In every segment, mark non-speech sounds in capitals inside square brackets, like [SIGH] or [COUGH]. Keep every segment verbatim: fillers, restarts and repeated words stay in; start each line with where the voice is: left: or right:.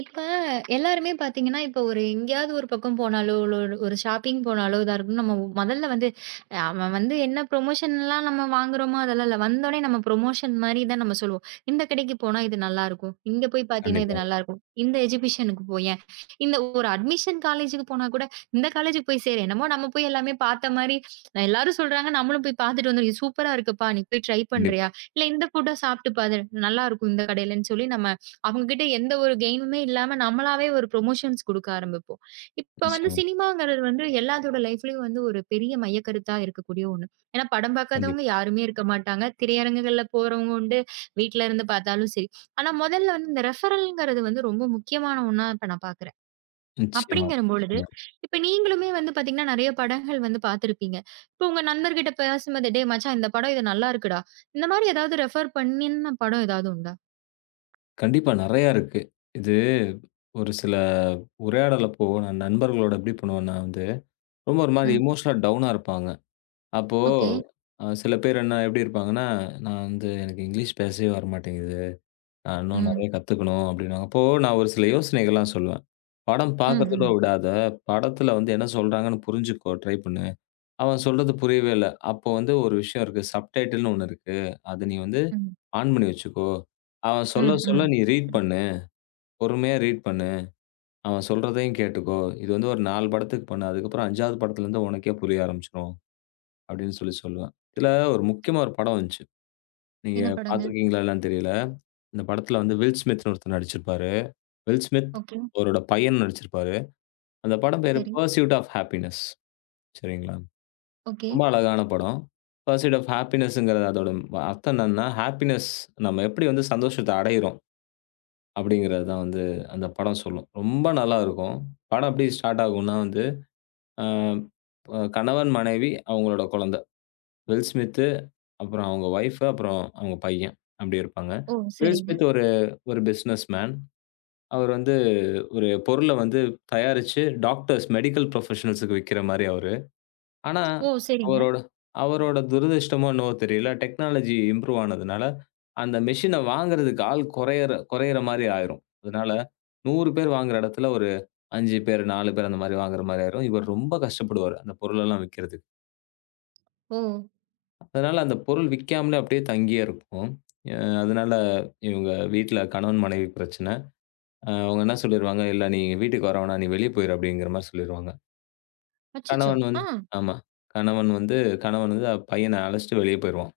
right: இப்ப எல்லாருமே பாத்தீங்கன்னா, இப்ப ஒரு எங்கேயாவது ஒரு பக்கம் போனாலோ, இல்ல ஒரு ஒரு ஷாப்பிங் போனாலோ, இதா இருக்கும். நம்ம மொதல்ல வந்து அஹ் அவன் வந்து என்ன ப்ரொமோஷன்லாம் நம்ம வாங்குறோமோ, அதெல்லாம் இல்ல. வந்தோனே நம்ம ப்ரொமோஷன் மாரி தான் நம்ம சொல்லுவோம். இந்த கடைக்கு போனா இது நல்லாருக்கும். இங்க போய் பாத்தீங்கன்னா, இது
left: கண்டிப்பாங்க.
right: நல்லாருக்கும். இந்த எஜிபிஷனுக்கு போயேன். இந்த ஒரு அட்மிஷன் காலேஜுக்கு போனா கூட, இந்த காலேஜுக்கு போய் சேரு. என்னமோ நம்ம போய் எல்லாமே பாத்த மாரி, எல்லாரும் சொல்றாங்க. நம்மளும் போய் பாத்துட்டு வந்துரும். இது சூப்பரா இருக்குப்பா! நீ போய் ட்ரை பண்றியா?
left: கண்டிப்பா.
right: இல்ல இந்த ஃபுட்ட சாப்ட்டு பாரு. நல்லாருக்கும் இந்த கடையிலன்னு சொல்லி நம்ம அவங்க கிட்ட எந்த ஒரு கெய்னுமே இல்லாம நம்மளாவே ஒரு ப்ரொமோஷன்ஸ் குடுக்க ஆரம்பிப்போம். இப்ப வந்து
left: நிச்சயமா.
right: சினிமாங்கிறது வந்து எல்லாத்தோட லைஃப்லயும் வந்து ஒரு பெரிய மையக்கருத்தா இருக்கக்கூடிய ஒண்ணு. ஏன்னா படம் பார்க்காதவங்க
left: கண்டிப்பா.
right: யாருமே இருக்க மாட்டாங்க. திரையரங்குகள்ல போறவங்க உண்டு. வீட்ல இருந்து பார்த்தாலும் சரி. ஆனா முதல்ல வந்து இந்த ரெஃபரல்ங்கிறது வந்து ரொம்ப முக்கியமான ஒண்ணா இப்ப நான் பார்க்குறேன்.
left: நிச்சயமா,
right: அப்படிங்கிறம் பொழுது,
left: நிச்சயமா.
right: கண்டிப்பா. இப்ப நீங்களுமே வந்து பார்த்தீங்கன்னா, நெறைய படங்கள் வந்து பார்த்திருப்பீங்க. இப்ப உங்க நண்பர்கிட்ட பேசும்போது, "டேய் மச்சான் இந்த படம் இது நல்லா இருக்குடா." இந்த மாரி ஏதாவது ரெஃபர் பண்ணின படம் ஏதாவது உண்டா?
left: கண்டிப்பா நெறையா இருக்கு. இது ஒரு சில உரையாடல் அப்போ நான் நண்பர்களோட எப்படி பண்ணுவேன்னா வந்து, ரொம்ப ஒரு மாரி
right: ம்.
left: எமோஷனலா டவுனா இருப்பாங்க. அப்போ
right: ஓகே.
left: அ சில பேர் என்ன எப்படி இருப்பாங்கன்னா, "நான் வந்து எனக்கு இங்கிலீஷ் பேசவே வரமாட்டேங்குது. நான் இன்னும்
right: ம்.
left: நெறைய கத்துக்கணும்." அப்படின்னுவாங்க. அப்போ நான் ஒரு சில யோசனைகள்லாம் சொல்லுவேன். "படம்
right: ம்,
left: பார்க்கறதோட
right: ம்,
left: விடாத, படத்துல வந்து என்ன சொல்றாங்கன்னு புரிஞ்சுக்கோ ட்ரை பண்ணு." அவன் சொல்றது புரியவே இல்ல. அப்போ வந்து ஒரு விஷயம் இருக்கு. சப்டைட்டில்ன்னு ஒண்ணு இருக்கு. அத நீ வந்து
right: ம்,
left: ஆன் பண்ணி வச்சுக்கோ. அவன்
right: ம்,
left: சொல்ல சொல்ல
right: ம்.
left: நீ ரீட்
right: ம்.
left: பண்ணு. பொறுமையா ரீட் பண்ணு. அவன் சொல்றதையும் கேட்டுக்கோ. இது வந்து ஒரு நாலு படத்துக்கு பண்ணு. அதுக்கப்புறம் 5வது படத்துலருந்து உனக்கே புரிய ஆரம்பிச்சுரும். அப்படின்னு சொல்லி சொல்லுவேன். இதுல ஒரு முக்கியமா ஒரு படம் வந்துச்சு. நீங்க
right: என்ன படங்க?
left: பார்த்துருக்கீங்களா என்னன்னு தெரியல. இந்த படத்துல வந்து வில் ஸ்மித்ன்னு ஒருத்தர் நடிச்சிருப்பாரு. Will Smith
right: okay.
left: அவரோட பையன் நடிச்சிருப்பாரு. அந்த படம் பேரு
right: சரி.
left: Pursuit of happiness. சரிங்களா?
right: ஓகே.
left: ரொம்ப அழகான படம். பர்சூட் ஆஃப் ஹாப்பினஸ்ங்கிறது அதோட வ- அர்த்தம் என்னன்னா, ஹாப்பினஸ் நம்ம எப்படி வந்து சந்தோஷத்த அடையிறோம் அப்படிங்கிறது தான் வந்து அந்த படம் சொல்லும். ரொம்ப நல்லாருக்கும். படம் எப்படி ஸ்டார்ட் ஆகும்னா வந்து, அ அ கணவன், மனைவி, அவங்களோட குழந்தை. வில் ஸ்மித்து, அப்புறம் அவங்க வைஃப், அப்புறம் அவங்க பையன் அப்படி இருப்பாங்க.
right: ஓ!
left: வில்
right: சரிங்க.
left: ஸ்மித் ஒரு ஒரு பிசினஸ் மேன். அவர் வந்து ஒரு பொருள வந்து தயாரிச்சு டாக்டர்ஸ், மெடிக்கல் ப்ரொஃபஷனல்ஸ்க்கு விக்கிற மாரி அவரு. ஆனா,
right: ஓ! சரிங்க.
left: அவரோட அவரோட துரதிர்ஷ்டமோ என்னவோ தெரியல. டெக்னாலஜி இம்ப்ரூவ் ஆனதுனால, அந்த மெஷின வாங்குறதுக்கு ஆள் குறையற குறையற மாரி ஆயிரும். அதனால நூறு பேர் வாங்குற இடத்துல ஒரு அஞ்சு பேர், நாலு பேர் அந்த மாரி வாங்குற மாரி ஆயிரும். இவர் ரொம்ப கஷ்டப்படுவாரு. அந்த பொருளெல்லாம் விக்கிறதுக்கு.
right: ஓ!
left: அதனால அந்த பொருள் விக்காமலே அப்படியே தங்கியே இருக்கும். அ அதனால இவங்க வீட்ல கணவன் மனைவி பிரச்சனை. அ அவங்க என்ன சொல்லிருவாங்க, "இல்ல நீ வீட்டுக்கு வர வேணாம். நீ வெளிய போயிரு" அப்படிங்கிற மாரி சொல்லிருவாங்க.
right: அச்சச்சோ!
left: கணவன் வந்து
right: ஆ.
left: ஆமா. கணவன் வந்து கணவன் வந்து பையன அழைச்சுட்டு வெளிய போயிருவான்.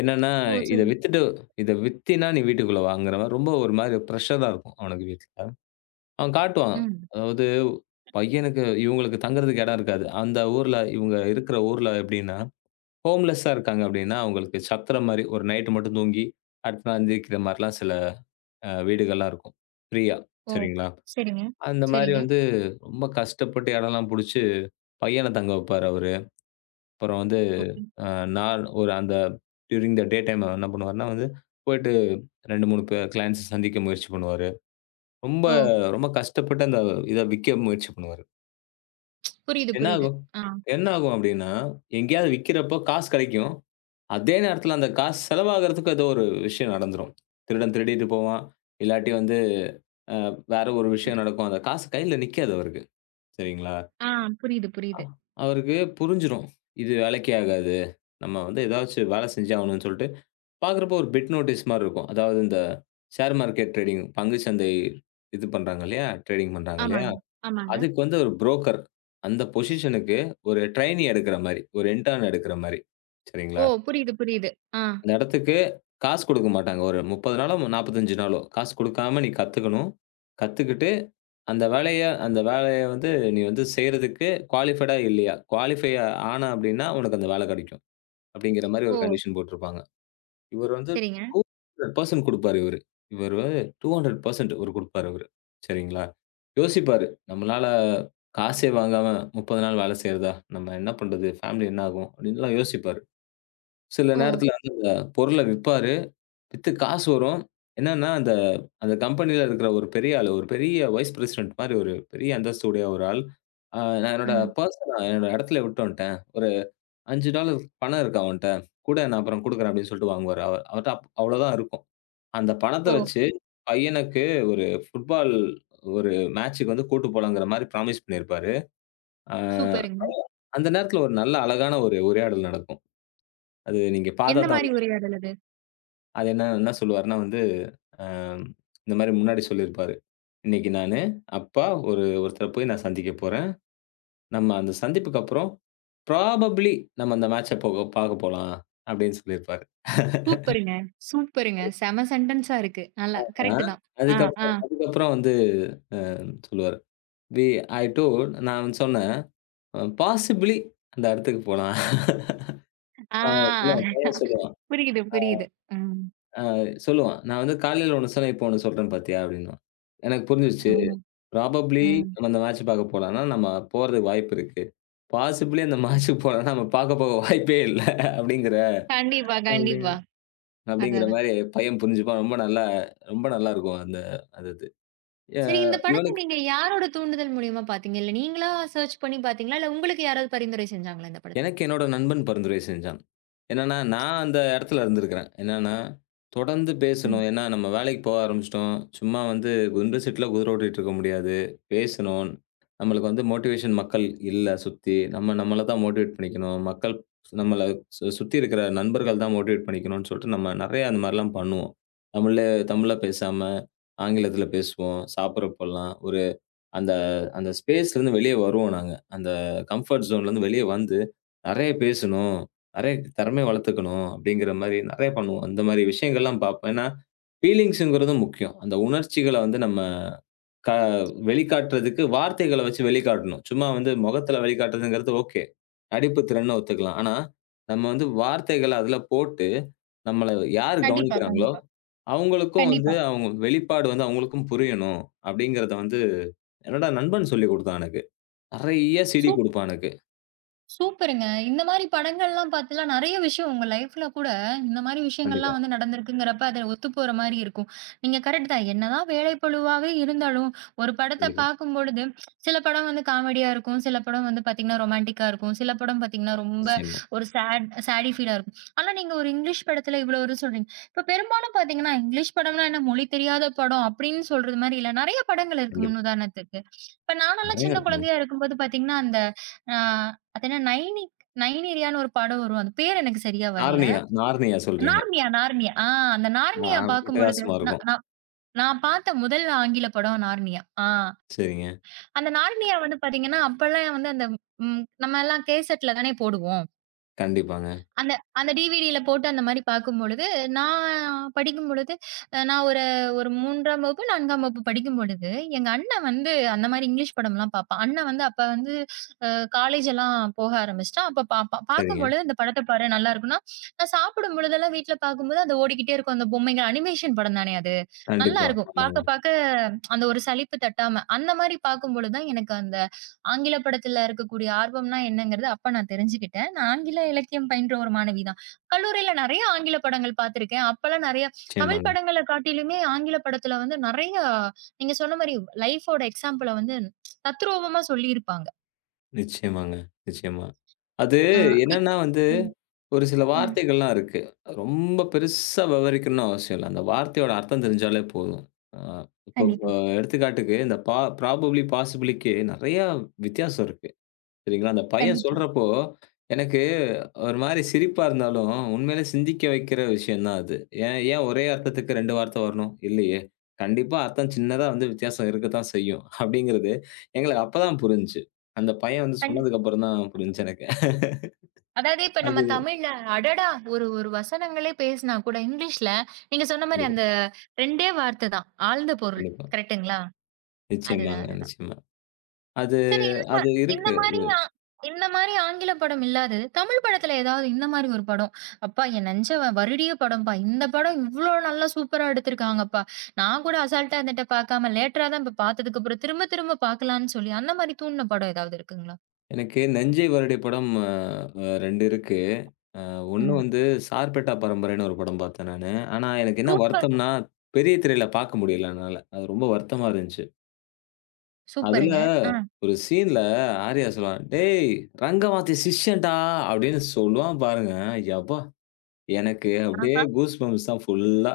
left: என்னன்னா,
right: ஓ!
left: இத
right: சரி.
left: வித்துட்டு இத வித்தீன்னா நீ வீட்டுக்குள்ள வாங்குற மாரி ரொம்ப ஒரு மாரி பிரஷரா இருக்கும் அவனுக்கு வீட்ல. அவன் காட்டுவான்.
right: ம்.
left: அதாவது பையனுக்கு இவங்களுக்கு தங்குறதுக்கு இடம் இருக்காது. அந்த ஊர்ல இவங்க இருக்கிற ஊர்ல எப்படின்னா, ஹோம்லெஸ்ஸா இருக்காங்க அப்படின்னா, அவங்களுக்கு சத்திர மாரி ஒரு நைட் மட்டும் தூங்கி அடுத்த நாள் எந்திரிக்கிற மாரிலாம் சில அ வீடுகள்லாம் இருக்கும். ஃப்ரீயா
right: ஓ!
left: சரிங்களா?
right: சரிங்க,
left: அந்த மாரி
right: சரிங்க.
left: வந்து ரொம்ப கஷ்டப்பட்டு இடம்லாம் புடிச்சு பையன தங்க வைப்பாரு அவரு. அப்புறம் வந்து
right: ஓகே.
left: அ நான் ஒரு அந்த டியூரிங் த டே டைம் என்ன பண்ணுவாருன்னா வந்து, போயிட்டு ரெண்டு, மூணு பே கிளையண்ட்ஸ சந்திக்க முயற்சி பண்ணுவாரு. ரொம்ப
right: ஓ!
left: ரொம்ப கஷ்டப்பட்டு அந்த இத விக்க முயற்சி பண்ணுவாரு.
right: புரியுது,
left: என்ன
right: புரியுது.
left: ஆகும்
right: ஆ,
left: என்ன ஆகும் அப்டின்னா, எங்கேயாவது விக்கிறப்போ காசு கெடைக்கும். அதே நேரத்துல அந்த காசு செலவாகுறதுக்கு ஏதோ ஒரு விஷயம் நடந்துரும். திருடன் திருடிட்டு போவான். இல்லாட்டி வந்து அ வேற ஒரு விஷயம் நடக்கும். அந்த காசு கையில நிக்காது அவருக்கு. சரிங்களா?
right: ஆ. புரியுது, புரியுது.
left: அ- அவருக்கு புரிஞ்சிரும். இது வேலைக்கே ஆகாது. நம்ம வந்து ஏதாச்சும் வேல செஞ்சே ஆகணும்னு சொல்ட்டு பார்க்குறப்போ ஒரு பிட் நோட்டீஸ் மாரி இருக்கும். அதாவது இந்த ஷேர் மார்க்கெட் ட்ரேடிங் பங்கு சந்தை இது பண்றாங்க இல்லையா? ட்ரேடிங் பண்றாங்க இல்லையா?
right: ஆமாங்க, ஆமாங்க.
left: அதுக்கு வந்து ஒரு புரோக்கர் அந்த பொசிஷனுக்கு ஒரு ட்ரெய்னி எடுக்கிற மாரி, ஒரு இன்டர்ன் எடுக்கிற மாரி.
right: ஓ!
left: சரிங்களா?
right: புரியுது, புரியுது. ஆ.
left: அந்த இடத்துக்கு காசு குடுக்க மாட்டாங்க. ஒரு முப்பது நாளோ நாற்பத்தி அஞ்சு நாளோ காசு குடுக்காம நீ கத்துக்கணும். கத்துக்கிட்டு அந்த வேலைய அந்த வேலைய வந்து நீ வந்து செய்றதுக்கு குவாலிஃபைடா இல்லையா? குவாலிஃபை ஆன அப்படின்னா உனக்கு அந்த வேலை கிடைக்கும். அப்படிங்கிற மாரி
right: ஓ!
left: ஒரு கண்டிஷன் போட்டிருப்பாங்க. இவரு வந்து
right: சரிங்க.
left: டூ ஹண்ட்ரட் பர்சன்ட் குடுப்பாரு இவரு. இவரு டூ ஹண்ட்ரட் பர்சன்ட் இவரு குடுப்பாரு இவரு. சரிங்களா? யோசிப்பாரு. நம்மளால காசே வாங்காம முப்பது நாள் வேலை செய்றதா? நம்ம என்ன பண்றது? ஃபேமிலி என்ன ஆகும்? அப்டின்லாம் யோசிப்பாரு. சில
right: ஓ!
left: நேரத்துல வந்து அந்த பொருள விப்பாரு. வித்து காசு வரும். என்னன்னா, அந்த அந்த கம்பெனில இருக்கிற ஒரு பெரிய ஆளு, ஒரு பெரிய வைஸ் பிரசிடென்ட் மாரி ஒரு பெரிய அந்தஸ்து உடைய ஒரு ஆள். "அ நான் என்னோட
right: ம்.
left: பர்ஸ நான் என்னோட இடத்துல விட்டு வந்துட்டேன். ஒரு ஐந்து டாலர் பணம் இருக்கு அவன்ட்ட. குடேன் நான் அப்புறம் குடுக்குறேன்" அப்டின்னு சொல்லிட்டு வாங்குவாரு. அவ அவர்ட்ட அப் அவ்ளோதான் இருக்கும். அந்த பணத்த
right: ஓ!
left: வச்சு, பையனுக்கு ஒரு ஃபுட்பால் ஒரு மேட்ச்சுக்கு வந்து கூட்டு போலாங்கிற மாரி ப்ராமிஸ் பண்ணியிருப்பாரு. அ
right: சூப்பருங்க.
left: அந்த நேரத்துல ஒரு நல்ல அழகான ஒரு உரையாடல் நடக்கும். அது நீங்க பாத்தா
right: எந்த
left: தான்
right: மாரி
left: உ
right: உரையாடல் அது?
left: அது என்ன என்ன சொல்லுவாருன்னா வந்து, அ இந்த மாரி முன்னாடி சொல்லியிருப்பாரு. "இன்னைக்கு நானு, அப்பா ஒரு ஒருத்தர போய் நான் சந்திக்க போறேன். நம்ம அந்த சந்திப்புக்கு அப்புறம் ப்ராபப்ளி நம்ம அந்த மேட்ச்ச போக பாக்க போலாம்." அப்படின்னு சொல்லியிருப்பாரு.
right: சூப்பருங்க, சூப்பருங்க. செம சென்டன்ஸா இருக்கு. நல்லா
left: ஆ
right: கரெக்ட்டு தான். ஆ, ஆ,
left: அதுக்கப்புறம் அதுக்கப்புறம் வந்து சொல்லுவாரு. "வி ஐ டோல்ட்" நான் சொன்னேன். அ பாசிபிலி அந்த இடத்துக்கு போலாம். அவன் சொல்லுவான்,
right: ஆ.
left: பையன் சொல்லுவான்.
right: புரியுது, புரியுது. ம்,
left: சொல்லுவான். "நான் வந்து காலையில ஒண்ணு சொன்னேன், இப்போ ஒண்ணு சொல்றேன் பாத்தியா?" அப்படின்னுவான். எனக்கு புரிஞ்சிருச்சு.
right: ம்,
left: ப்ராபப்ளி
right: ம்.
left: நம்ம இந்த மேட்ச் பாக்க போலாம்னா, நம்ம போறதுக்கு வாய்ப்பு இருக்கு. பாசிபிலி அந்த மேட்ச்க்கு போலாம்னா, நம்ம பாக்க போக வாய்ப்பே இல்ல. அப்படிங்கிற
right: கண்டிப்பா,
left: அப்படிங்க
right: கண்டிப்பா. அதான்,
left: அப்படிங்கிற
right: அதான்.
left: மாரி பையன் புரிஞ்சுப்பான். ரொம்ப நல்லா ரொம்ப நல்லா இருக்கும் அந்த அது இது. அ
right: சரி இந்த படத்த
left: இவனுக்கு
right: நீங்க யாரோட தூண்டுதல் மூலியமா பாத்தீங்க? இல்ல நீங்களா சர்ச் பண்ணி பாத்தீங்களா? இல்ல உங்களுக்கு யாராவது பரிந்துரை செஞ்சாங்களா இந்த படத்த?
left: எனக்கு என்னோட நண்பன் பரிந்துரை செஞ்சான். என்னன்னா, நான் அந்த இடத்துல இருந்திருக்கிறேன். என்னன்னா, தொடர்ந்து
right: ம்.
left: பேசணும். ஏன்னா, நம்ம வேலைக்கு போக ஆரம்பிச்சுட்டோம். சும்மா வந்து குண்டு சீட்ல குதிரை ஓட்டிட்டு இருக்க முடியாது. பேசணும். நம்மளுக்கு வந்து மோட்டிவேஷன் மக்கள் இல்ல சுத்தி. நம்ம நம்மள தான் மோட்டிவேட் பண்ணிக்கணும். மக்கள் நம்மள சு சுத்தி இருக்கிற நண்பர்கள் தான் மோட்டிவேட் பண்ணிக்கணும்னு சொல்லிட்டு, நம்ம நெறைய அந்த மாரிலாம் பண்ணுவோம். தமிழ்ல தமிழ்ல பேசாம, ஆங்கிலத்தில பேசுவோம். சாப்பிடுறப்போலாம். அந்த அந்த ஸ்பேஸ்லேருந்து வெளிய வருவோம் நாங்க. அந்த கம்ஃபர்ட் ஜோன்லேருந்து வெளிய வந்து, நெறைய பேசணும், நெறைய திறமைய வளர்த்துக்கணும் அப்படிங்கிற மாரி நெறைய பண்ணுவோம். அந்த மாரி விஷயங்கள்லாம் பார்ப்பேன். ஏன்னா, ஃபீலிங்ஸுங்கிறது முக்கியம். அந்த உணர்ச்சிகள வந்து நம்ம க வெளிக்காட்டுறதுக்கு வார்த்தைகள வச்சு வெளிக்காட்டணும். சும்மா வந்து முகத்தில வெளிக்காட்டுறதுங்கிறது ஓகே. நடிப்பு திறன்னு ஒத்துக்கலாம். ஆனா, நம்ம வந்து வார்த்தைகள அதில போட்டு நம்மள யார்
right: கண்டிப்பா,
left: கவனிக்கிறாங்களோ,
right: கண்டிப்பா,
left: அவங்களுக்கும் வந்து
right: கண்டிப்பா.
left: அவங்க வெளிப்பாடு வந்து அவங்களுக்கும் புரியணும் அப்படிங்கிறத வந்து, என்னோட நண்பன் சொல்லிக் குடுத்தான் எனக்கு. நெறைய
right: சூ
left: சிடி குடுப்பான் எனக்கு.
right: சூப்பருங்க. இந்த மாரி படங்கள்லாம் பாத்தீங்கன்னா, நெறைய விஷயம் உங்க லைஃப்ல கூட இந்த மாரி விஷயங்கள்லாம்
left: கண்டிப்பா,
right: வந்து நடந்திருக்குங்கிறப்ப, அது ஒத்துப்போற மாரி இருக்கும். நீங்க கரெக்ட் தான். என்னதான் வேலைப்பளுவாவே இருந்தாலும், ஒரு படத்த
left: கண்டிப்பா.
right: பார்க்கும்பொழுது, சில படம் வந்து காமெடியா இருக்கும், சில படம் வந்து பாத்தீங்கன்னா ரொமான்டிக்கா இருக்கும், சில படம் பாத்தீங்கன்னா ரொம்ப
left: நிச்சயமா.
right: ஒரு சேட் சேடி ஃபீலா இருக்கும். ஆனா நீங்க ஒரு இங்கிலீஷ் படத்துல இவ்ளோ ஒரு சொல்றீங்க. இப்ப பெரும்பாலும் பாத்தீங்கன்னா, இங்கிலீஷ் படம்னா என்ன மொழி தெரியாத படம் அப்படின்னு சொல்றது மாரி இல்ல. நெறைய படங்கள் இருக்கு
left: கண்டிப்பா.
right: முன்னுதாரணத்துக்கு. இப்ப நானெல்லாம்
left: நெறைய
right: சின்ன
left: இருக்குங்க.
right: குழந்தையா இருக்கும்போது பாத்தீங்கன்னா, அந்த அ அது என்ன நைனிக் நைனேரியான்னு ஒரு படம் வரும். அது பேர் எனக்கு சரியா வரல.
left: நார்னியா, நார்னியா சொல்றீங்க.
right: Narnia, Narnia. ஆ அந்த
left: ஆ
right: நார்னியா பார்க்கும்பொழுது,
left: வித்தியாசமா
right: நான்
left: இருக்கும்.
right: நான் நான் பார்த்த முதல் ஆங்கில படம் நார்னியா. ஆ
left: சரிங்க.
right: அந்த நார்னியா வந்து பார்த்தீங்கன்னா, அப்பலாம் வந்து அந்த ம் நம்ம எல்லாம் கேசெட்ல தானே போடுவோம்.
left: கண்டிப்பாங்க.
right: அந்த அந்த டிவிடில போட்டு அந்த மாரி பார்க்கும்பொழுது, நான் படிக்கும்பொழுது, அ நான் ஒரு ஒரு மூன்றாம் வகுப்பு, நான்காம் வகுப்பு படிக்கும்பொழுது, எங்க அண்ணன் வந்து அந்த மாரி இங்கிலீஷ் படம்லாம் பார்ப்பான். அண்ணன் வந்து அப்ப வந்து அ காலேஜ் எல்லாம் போக ஆரம்பிச்சுட்டான். அப்ப பார்ப்பான்.
left: சரிங்க.
right: பார்க்கும்பொழுது, "இந்த படத்த பாரு, நல்லாருக்கும்னா" நான் சாப்பிடும் பொழுதெல்லாம் வீட்ல பார்க்கும்போது, அது ஓடிக்கிட்டே இருக்கும். அந்த பொம்மைங்க அனிமேஷன் படம் தானே அது. நல்லா
left: கண்டிப்பா.
right: இருக்கும்.
left: ஆமாங்க.
right: பாக்க பாக்க அந்த ஒரு சலிப்பு தட்டாம. அந்த மாரி பார்க்கும்பொழுது தான் எனக்கு அந்த ஆங்கில படத்துல இருக்கக்கூடிய ஆர்வம்னா என்னங்கிறது அப்ப நான் தெரிஞ்சுக்கிட்டேன். நான் ஆங்கில இலக்கியம் பயின்ற ஒரு மாணவி தான். கல்லூரியில நெறைய ஆங்கில படங்கள் பார்த்துருக்கேன். அப்பலாம் நெறைய தமிழ்
left: நிச்சயமாங்க,
right: படங்கள காட்டிலுமே ஆங்கில படத்துல வந்து நெறைய நீங்க சொன்ன மாரி லைஃபோட எக்ஸாம்பிள வந்து தத்ரூபமா சொல்லியிருப்பாங்க.
left: நிச்சயமாங்க, நிச்சயமா. அது
right: அ இப்
left: என்னன்னா வந்து
right: ம்,
left: ஒரு சில
right: ம்.
left: வார்த்தைகள்லாம் இருக்கு. ரொம்ப பெருசா விவரிக்கணும்னு அவசியம் இல்ல. அந்த வார்த்தையோட அர்த்தம் தெரிஞ்சாலே போதும். அ இப்போ
right: கண்டிப்பா,
left: அ எடுத்துக்காட்டுக்கு இந்த பா ப்ராபப்ளி, பாசிபிலிக்கு நெறையா வித்தியாசம் இருக்கு. சரிங்களா? அந்த பையன்
right: கண்டிப்பா.
left: சொல்றப்போ, எனக்கு ஒரு மாரி சிரிப்பா இருந்தாலும், உண்மையிலே சிந்திக்க வைக்கிற விஷயம் தான் அது. ஏன் ஏன் ஒரே அர்த்தத்துக்கு ரெண்டு வார்த்தை வரணும்? இல்லையே! கண்டிப்பா அர்த்தம் சின்னதா வந்து வித்தியாசம் இருக்கத்தான் செய்யும். அப்படிங்கிறது எங்களுக்கு அப்பதான் புரிஞ்சுச்சு. அந்த பையன் வந்து
right: கண்
left: சொன்னதுக்கு அப்புறம் தான் புரிஞ்சுச்சு எனக்கு.
right: அதாவது இப்ப நம்ம
left: அது
right: தமிழ்ல அடடா! ஒரு ஒரு வசனங்களே பேசினா கூட இங்கிலீஷ்ல நீங்க சொன்ன மாரி
left: கண்டிப்பா,
right: அந்த டூ டே வார்த்தை தான். ஆழ்ந்த பொருள்.
left: கண்டிப்பா.
right: கரெக்ட்டுங்களா? அதுதான்,
left: நிச்சயமாங்க,
right: அதுதான்.
left: நிச்சயமா. அது
right: சரி இந்த மா
left: அது
right: இந்த
left: இருக்கு.
right: மாரி ஆ இந்த மாரி ஆங்கில படம் இல்லாதது, தமிழ் படத்துல ஏதாவது இந்த மாரி ஒரு படம், "அப்பா என் நெஞ்ச வ வருடிய படம்ப்பா. இந்த படம் இவ்ளோ நல்லா சூப்பரா எடுத்திருக்காங்கப்பா. நான் கூட அசால்ட்டா இருந்துட்ட பார்க்காம, லேட்டரா தான் இப்ப பார்த்ததுக்கப்புறம் திரும்ப திரும்ப பார்க்கலான்னு" சொல்லி அந்த மாரி தூண்டுன படம் ஏதாவது இருக்குங்களா?
left: எனக்கு "நஞ்சை வருடை" படம் அ அ ரெண்டு இருக்கு. அ ஒன்று
right: ம்.
left: வந்து "சார்பேட்டா பரம்பரைன்னு" ஒரு படம் பார்த்தேன் நானு. ஆனா எனக்கு என்ன
right: சூப்பர்
left: வருத்தம்னா, பெரிய திரையில பார்க்க முடியல என்னால. அது ரொம்ப வருத்தமா இருந்துச்சு. அதுல
right: சூப்பருங்க. ஆ.
left: ஒரு சீன்ல ஆர்யா சொல்லுவான், "டேய் ரங்கவாத்தி சிஷ்யன்டா" அப்படின்னு சொல்லுவான் பாருங்க. யப்பா! எனக்கு அப்படியே
right: ஆ.
left: கூஸ்பம்ப்ஸ் தான் ஃபுல்லா.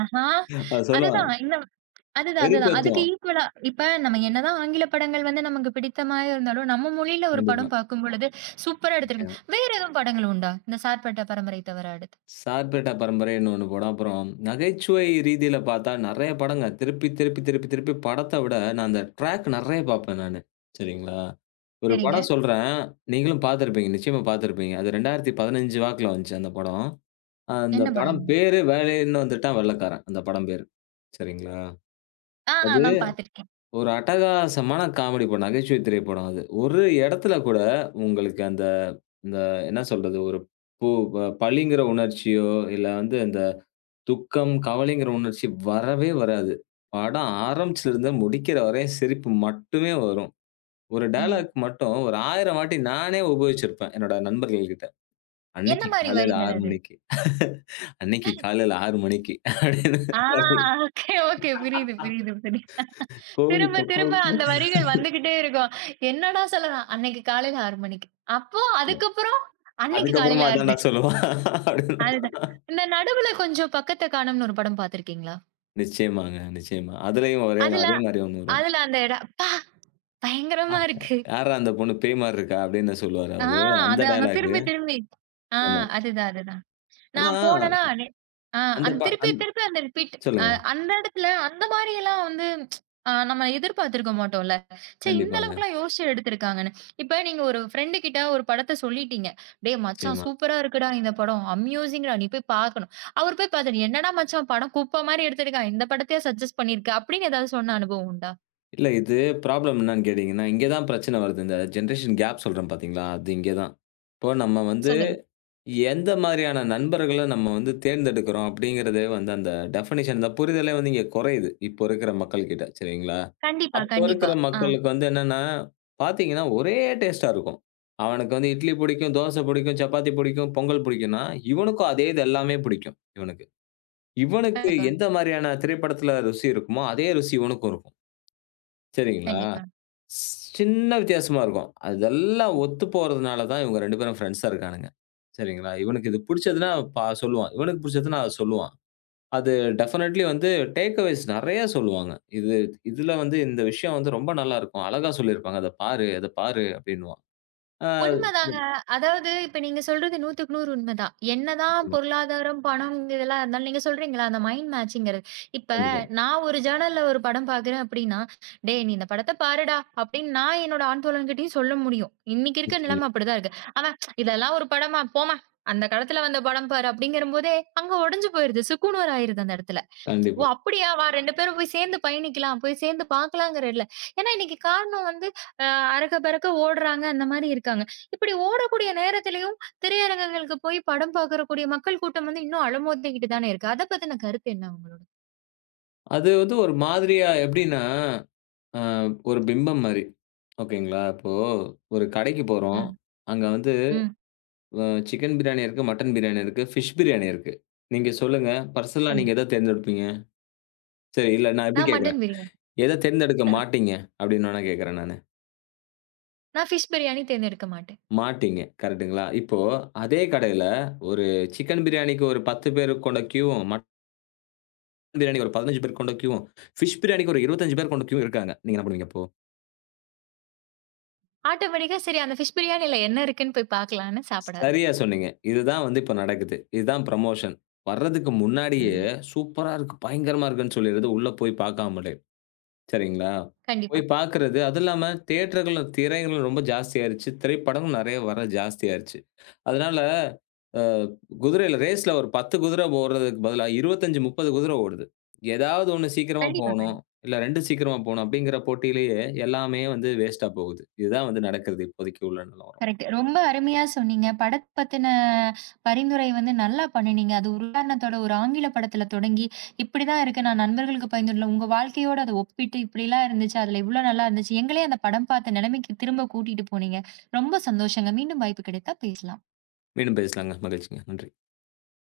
right: ஆஹா!
left: அது சொல்லுவான்.
right: அதுதான். இந்த அதுதான், அதுதான். அதுக்கு
left: வெறுப்பேத்துவான்.
right: ஈக்குவலா இப்ப நம்ம என்னதான் ஆங்கில படங்கள் வந்து நமக்கு பிடித்தமாய் இருந்தாலும், நம்ம மொழியில ஒரு
left: கண்டிப்பா.
right: படம் பார்க்கும் பொழுது சூப்பரா எடுத்திருக்காங்க. வேற எதுவும் படங்கள் உண்டா? இந்த சார்பட்ட பரம்பரை தவிர அடுத்து?
left: சார்பேட்டா பரம்பரைன்னு ஒண்ணு படம். அப்புறம் நகைச்சுவை ரீதியில பார்த்தா நெறைய படங்க. திருப்பி, திருப்பி, திருப்பி, திருப்பி படத்த விட நான் அந்த ட்ராக் நெறைய பார்ப்பேன் நானு. சரிங்களா? ஒரு
right: சரிங்க.
left: படம் சொல்றேன். நீங்களும் பார்த்திருப்பீங்க. நிச்சயமா பார்த்திருப்பீங்க. அது இரண்டாயிரத்தி பதினஞ்சு வாக்குல வந்துச்சு அந்த படம். அந்த
right: என்ன
left: படம்
right: படம்?
left: பேரு "வேலைன்னு வந்துட்டான் வெள்ளைக்காரன்" அந்த படம் பேரு. சரிங்களா?
right: ஆ
left: அது
right: நான் பார்த்திருக்கேன்.
left: ஒரு அட்டகாசமான காமெடி படம். நகைச்சுவை திரைப்படம் அது. ஒரு இடத்துல கூட உங்களுக்கு அந்த அந்த என்ன சொல்றது? ஒரு பு ப பலிங்கிற உணர்ச்சியோ, இல்ல வந்து அந்த துக்கம், கவலைங்கிற உணர்ச்சி வரவே வராது. படம் ஆரம்பிச்சதுலருந்து முடிக்கிற வரையும் சிரிப்பு மட்டுமே வரும். ஒரு
right: ம்.
left: டயலாக் மட்டும் ஒரு ஆயிரம் வாட்டி நானே உபயோகிச்சிருப்பேன், என்னோட நண்பர்கள் கிட்ட.
right: என்ன
left: "அன்னைக்கு
right: மாரி
left: காலையில
right: வரிகள்
left: ஆறு
right: அது?
left: மணிக்கு, [LAUGHS] அன்னைக்கு காலையில ஆறு மணிக்கு" அப்படின்னு
right: ஆ
left: அது
right: ஓகே, ஓகே. புரியுது, புரியுது, புரியுது.
left: கோழி
right: திரும்ப, திரும்ப
left: கொக்கரொக்கோ
right: அந்த வரிகள் வந்துகிட்டே இருக்கும். என்னடா சொல்லலாம்? அன்னைக்கு காலையில ஆறு மணிக்கு. அப்போ அதுக்கப்புறம்? அன்னைக்கு
left: அதுக்கப்புறமா
right: காலையில ஆறு
left: "அதான்டா
right: மணி.
left: சொல்லுவான்" அப்படின்னு.
right: அதுதான். இந்த நடுவுல கொஞ்சம் பக்கத்த காணும்னு ஒரு படம் பார்த்திருக்கீங்களா?
left: நிச்சயமாங்க, நிச்சயமா. அதுலயும் ஒரே
right: அதுல
left: அதே மாரி ஒண்ணு வரும்.
right: அதுல அந்த இடம் அப்பா! பயங்கரமா இருக்கு.
left: "யார்றா அந்த பொண்ணு பேய் மாரி இருக்கா?" அப்படின்னு சொல்லுவாரு
right: ஆ
left: அவரு. அந்த
right: அது அவன்
left: டயலாக்.
right: திரும்பி திரும்பி ஆ
left: ஆமா.
right: அதுதான், அதுதான்.
left: ஆனா
right: நான் போனேன்னா, நெ ஆ
left: அந்த
right: அந்த
left: ப
right: திருப்பி,
left: அந்
right: திருப்பி அந்த ரிப்பீட். அ
left: சொல்லுங்க.
right: அந்த இடத்துல அந்த மாரியெல்லாம் வந்து அ நம்ம எதிர்பார்த்திருக்க மாட்டோம்ல. ச்சே இந்த
left: கண்டிப்பாங்க.
right: அளவுக்குலாம் யோசிச்சு எடுத்திருக்காங்கன்னு. இப்ப நீங்க ஒரு ஃப்ரெண்டு கிட்ட ஒரு படத்த சொல்லிட்டீங்க. "டேய் மச்சான்
left: நிச்சயமா.
right: சூப்பரா இருக்குடா இந்த படம். அம்யூசிங்டா நீ போய் பார்க்கணும்." அவரு போய் பார்த்துட்டு, "என்னடா மச்சான் படம் குப்ப மாரி எடுத்திருக்கான். இந்த படத்தையா சஜெஸ்ட் பண்ணியிருக்க." அப்படின்னு ஏதாவது சொன்ன அனுபவம் உண்டா?
left: இல்ல இது ப்ராப்ளம் என்னன்னு கேட்டீங்கன்னா, இங்க தான் பிரச்சனை வருது. இந்த ஜெனரேஷன் கேப் சொல்றேன் பார்த்தீங்களா? அது இங்க தான். இப்போ நம்ம வந்து
right: சொல்லுங்க.
left: எந்த மாதிரியான நண்பர்கள நம்ம வந்து தேர்ந்தெடுக்கிறோம் அப்படிங்கிறதே வந்து அந்த டெஃபினிஷன் அந்த புரிதலே வந்து இங்க குறையுது. இப்போ இருக்கிற மக்கள் கிட்ட சரிங்களா?
right: கண்டிப்பா,
left: அப்போ
right: கண்டிப்பா.
left: இருக்கிற
right: ஆ
left: மக்களுக்கு வந்து என்னன்னா, பார்த்தீங்கன்னா ஒரே டேஸ்ட்டா இருக்கும். அவனுக்கு வந்து இட்லி பிடிக்கும், தோசை பிடிக்கும், சப்பாத்தி பிடிக்கும், பொங்கல் பிடிக்கும்னா, இவனுக்கும் அதே இது எல்லாமே பிடிக்கும் இவனுக்கு. இவனுக்கு
right: கண்டிப்பா,
left: எந்த மாதிரியான திரைப்படத்தில ருசி இருக்குமோ, அதே ருசி இவனுக்கும் இருக்கும். சரிங்களா.
right: கண்டிப்பா.
left: ஸ் சின்ன வித்தியாசமா இருக்கும். அதெல்லாம் ஒத்து போறதுனால தான் இவங்க ரெண்டு பேரும் ஃப்ரெண்ட்ஸா இருக்கானுங்க. சரிங்களா. இவனுக்கு இது புடிச்சதுன்னா பா சொல்லுவான். இவனுக்கு புடிச்சதுன்னா அத சொல்லுவான். அது டெஃபினெட்லி வந்து டேக் அவேஸ் நெறைய சொல்லுவாங்க. இது இதுல வந்து இந்த விஷயம் வந்து ரொம்ப நல்லாருக்கும். அழகா சொல்லியிருப்பாங்க. அத பாரு, அத பாரு அப்டின்னுவான். ஆ
right: உண்மதாங்க. அதாவது இப்ப நீங்க சொல்றது நூறுக்கு நூறு உண்மதான். என்னதான் பொருளாதாரம், பணம் இதெல்லாம் இருந்தாலும் நீங்க சொல்றீங்களா, அந்த மைண்ட் மேட்சிங்கிறது. இப்ப
left: கண்டிப்பா.
right: நான் ஒரு ஜர்னல்ல ஒரு படம் பார்க்குறேன் அப்படின்னா, "டேய் நீ இந்த படத்த பாருடா" அப்படின்னு நான் என்னோட ஆண் தோழன்கிட்டயும் சொல்ல முடியும். இன்னைக்கு இருக்க நிலைமை
left: நிச்சயமா.
right: அப்படிதான் இருக்கு. அவன் "இதெல்லாம் ஒரு படமா? போம்மா! அந்த காலத்துல வந்த படம் பாரு" அப்படிங்கிறபோதே, அங்க உடைஞ்சு போயிருது. சுக்குநூறு ஆயிருது அந்த இடத்துல. ஓ!
left: கண்டிப்பா.
right: அப்படியா? வா ரெண்டு பேரும் போய் சேர்ந்து பயணிக்கலாம். போய் சேர்ந்து பார்க்கலாங்கிறல்ல. ஏன்னா இன்னைக்கு காரணம் வந்து அ அரக்க பறக்க ஓடுறாங்க, அந்த மாரி இருக்காங்க. இப்படி ஓடக்கூடிய நேரத்திலயும் திரையரங்கங்களுக்கு போய் படம் பார்க்கக்கூடிய மக்கள் கூட்டம் வந்து இன்னும் அலமோதிக்கிட்டு தானே இருக்கு. அத பத்தின கருத்து என்ன உங்களோட?
left: அது வந்து ஒரு மாதிரியா எப்டின்னா, அ ஒரு பிம்பம் மாரி. ஓகேங்களா. இப்போ ஒரு கடைக்கு போறோம்.
right: ம்,
left: அங்க வந்து
right: ம்.
left: அ சிக்கன் பிரியாணி இருக்கு, மட்டன் பிரியாணி இருக்கு, ஃபிஷ் பிரியாணி இருக்கு. நீங்க சொல்லுங்க, பர்சனலா
right: கண்
left: நீங்க எத தேர்ந்தெடுப்பீங்க? சரி, இல்ல நான் இப்டி
right: நான்
left: கேட்கிறேன்.
right: மட்டன் பிரியாணி.
left: எத தேர்ந்தெடுக்க மாட்டீங்க? அப்டின்னு வேணா கேட்கிறேன் நானு.
right: நான் ஃபிஷ் பிரியாணி தேர்ந்தெடுக்க மாட்டேன்.
left: மாட்டீங்க. கரெக்ட்டுங்களா? இப்போ அதே கடையில ஒரு சிக்கன் பிரியாணிக்கு ஒரு பத்து பேர் கொண்ட கியூவும், மட்டன் பிரியாணிக்கு ஒரு பதினைந்து பேர் கொண்ட கியூவும், ஃபிஷ் பிரியாணிக்கு ஒரு இருபத்தி அஞ்சு பேர் கொண்ட கியூ இருக்காங்க. நீங்க என்ன பண்ணுவீங்க அப்போ?
right: ஆட்டோமேட்டிக்கா சரி அந்த ஃபிஷ் பிரியாணில என்ன இருக்குன்னு போய் பார்க்கலான்னு சாப்பிட ஆரம்பிப்பேன்.
left: சரியா சொன்னீங்க. இதுதான் வந்து இப்ப நடக்குது. இதுதான் ப்ரமோஷன். வர்றதுக்கு முன்னாடியே
right: ம்.
left: சூப்பரா இருக்கு, பயங்கரமா இருக்குன்னு சொல்லிறது, உள்ள போய் பார்க்காமலே. சரிங்களா? போய்
right: கண்டிப்பா.
left: பார்க்குறது. அதுவும் இல்லாம தியேட்டர்கள்ல திரைகளும் ரொம்ப ஜாஸ்தியாயிருச்சு. திரைப்படமும் நெறைய வர ஜாஸ்தியாயிருச்சு. அதனால அ குதிரையில ரேஸ்ல ஒரு பத்து குதிரை ஓடுறதுக்கு பதிலா இருபத்தி அஞ்சு, முப்பது குதிரை ஓடுது. ஏதாவது ஒண்ணு சீக்கிரமா
right: கண்டிப்பா,
left: போணும்.
right: கண்டிப்பா.
left: இல்ல ரெண்டு சீக்கிரமா போணும் அப்டிங்கிற போட்டியிலேயே எல்லாமே வந்து வேஸ்ட்டா போகுது. இதுதான் வந்து நடக்கிறது இப்போதைக்கு உள்ள நிலவரம்.
right: கரெக்ட். ரொம்ப அருமையா சொன்னீங்க. படத்த பத்தின பரிந்துரை வந்து நல்லா பண்ணுனீங்க. அது ஒரு உதாரணத்தோட ஒரு ஆங்கில படத்துல தொடங்கி, இப்படிதான் இருக்கு நான் நண்பர்களுக்கு பகிர்ந்துள்ளேன். உங்க வாழ்க்கையோட அத ஒப்பிட்டு இப்படிலாம் இருந்துச்சு. அதுல இவ்ளோ நல்லா இருந்துச்சு. எங்களையும் அந்த படம் பார்த்த நிலைமைக்கு திரும்ப கூட்டிட்டு போனீங்க. ரொம்ப சந்தோஷங்க. மீண்டும் வாய்ப்பு கிடைத்தா பேசலாம்.
left: மீண்டும் பேசலாங்க. மகிழ்ச்சிங்க. நன்றி.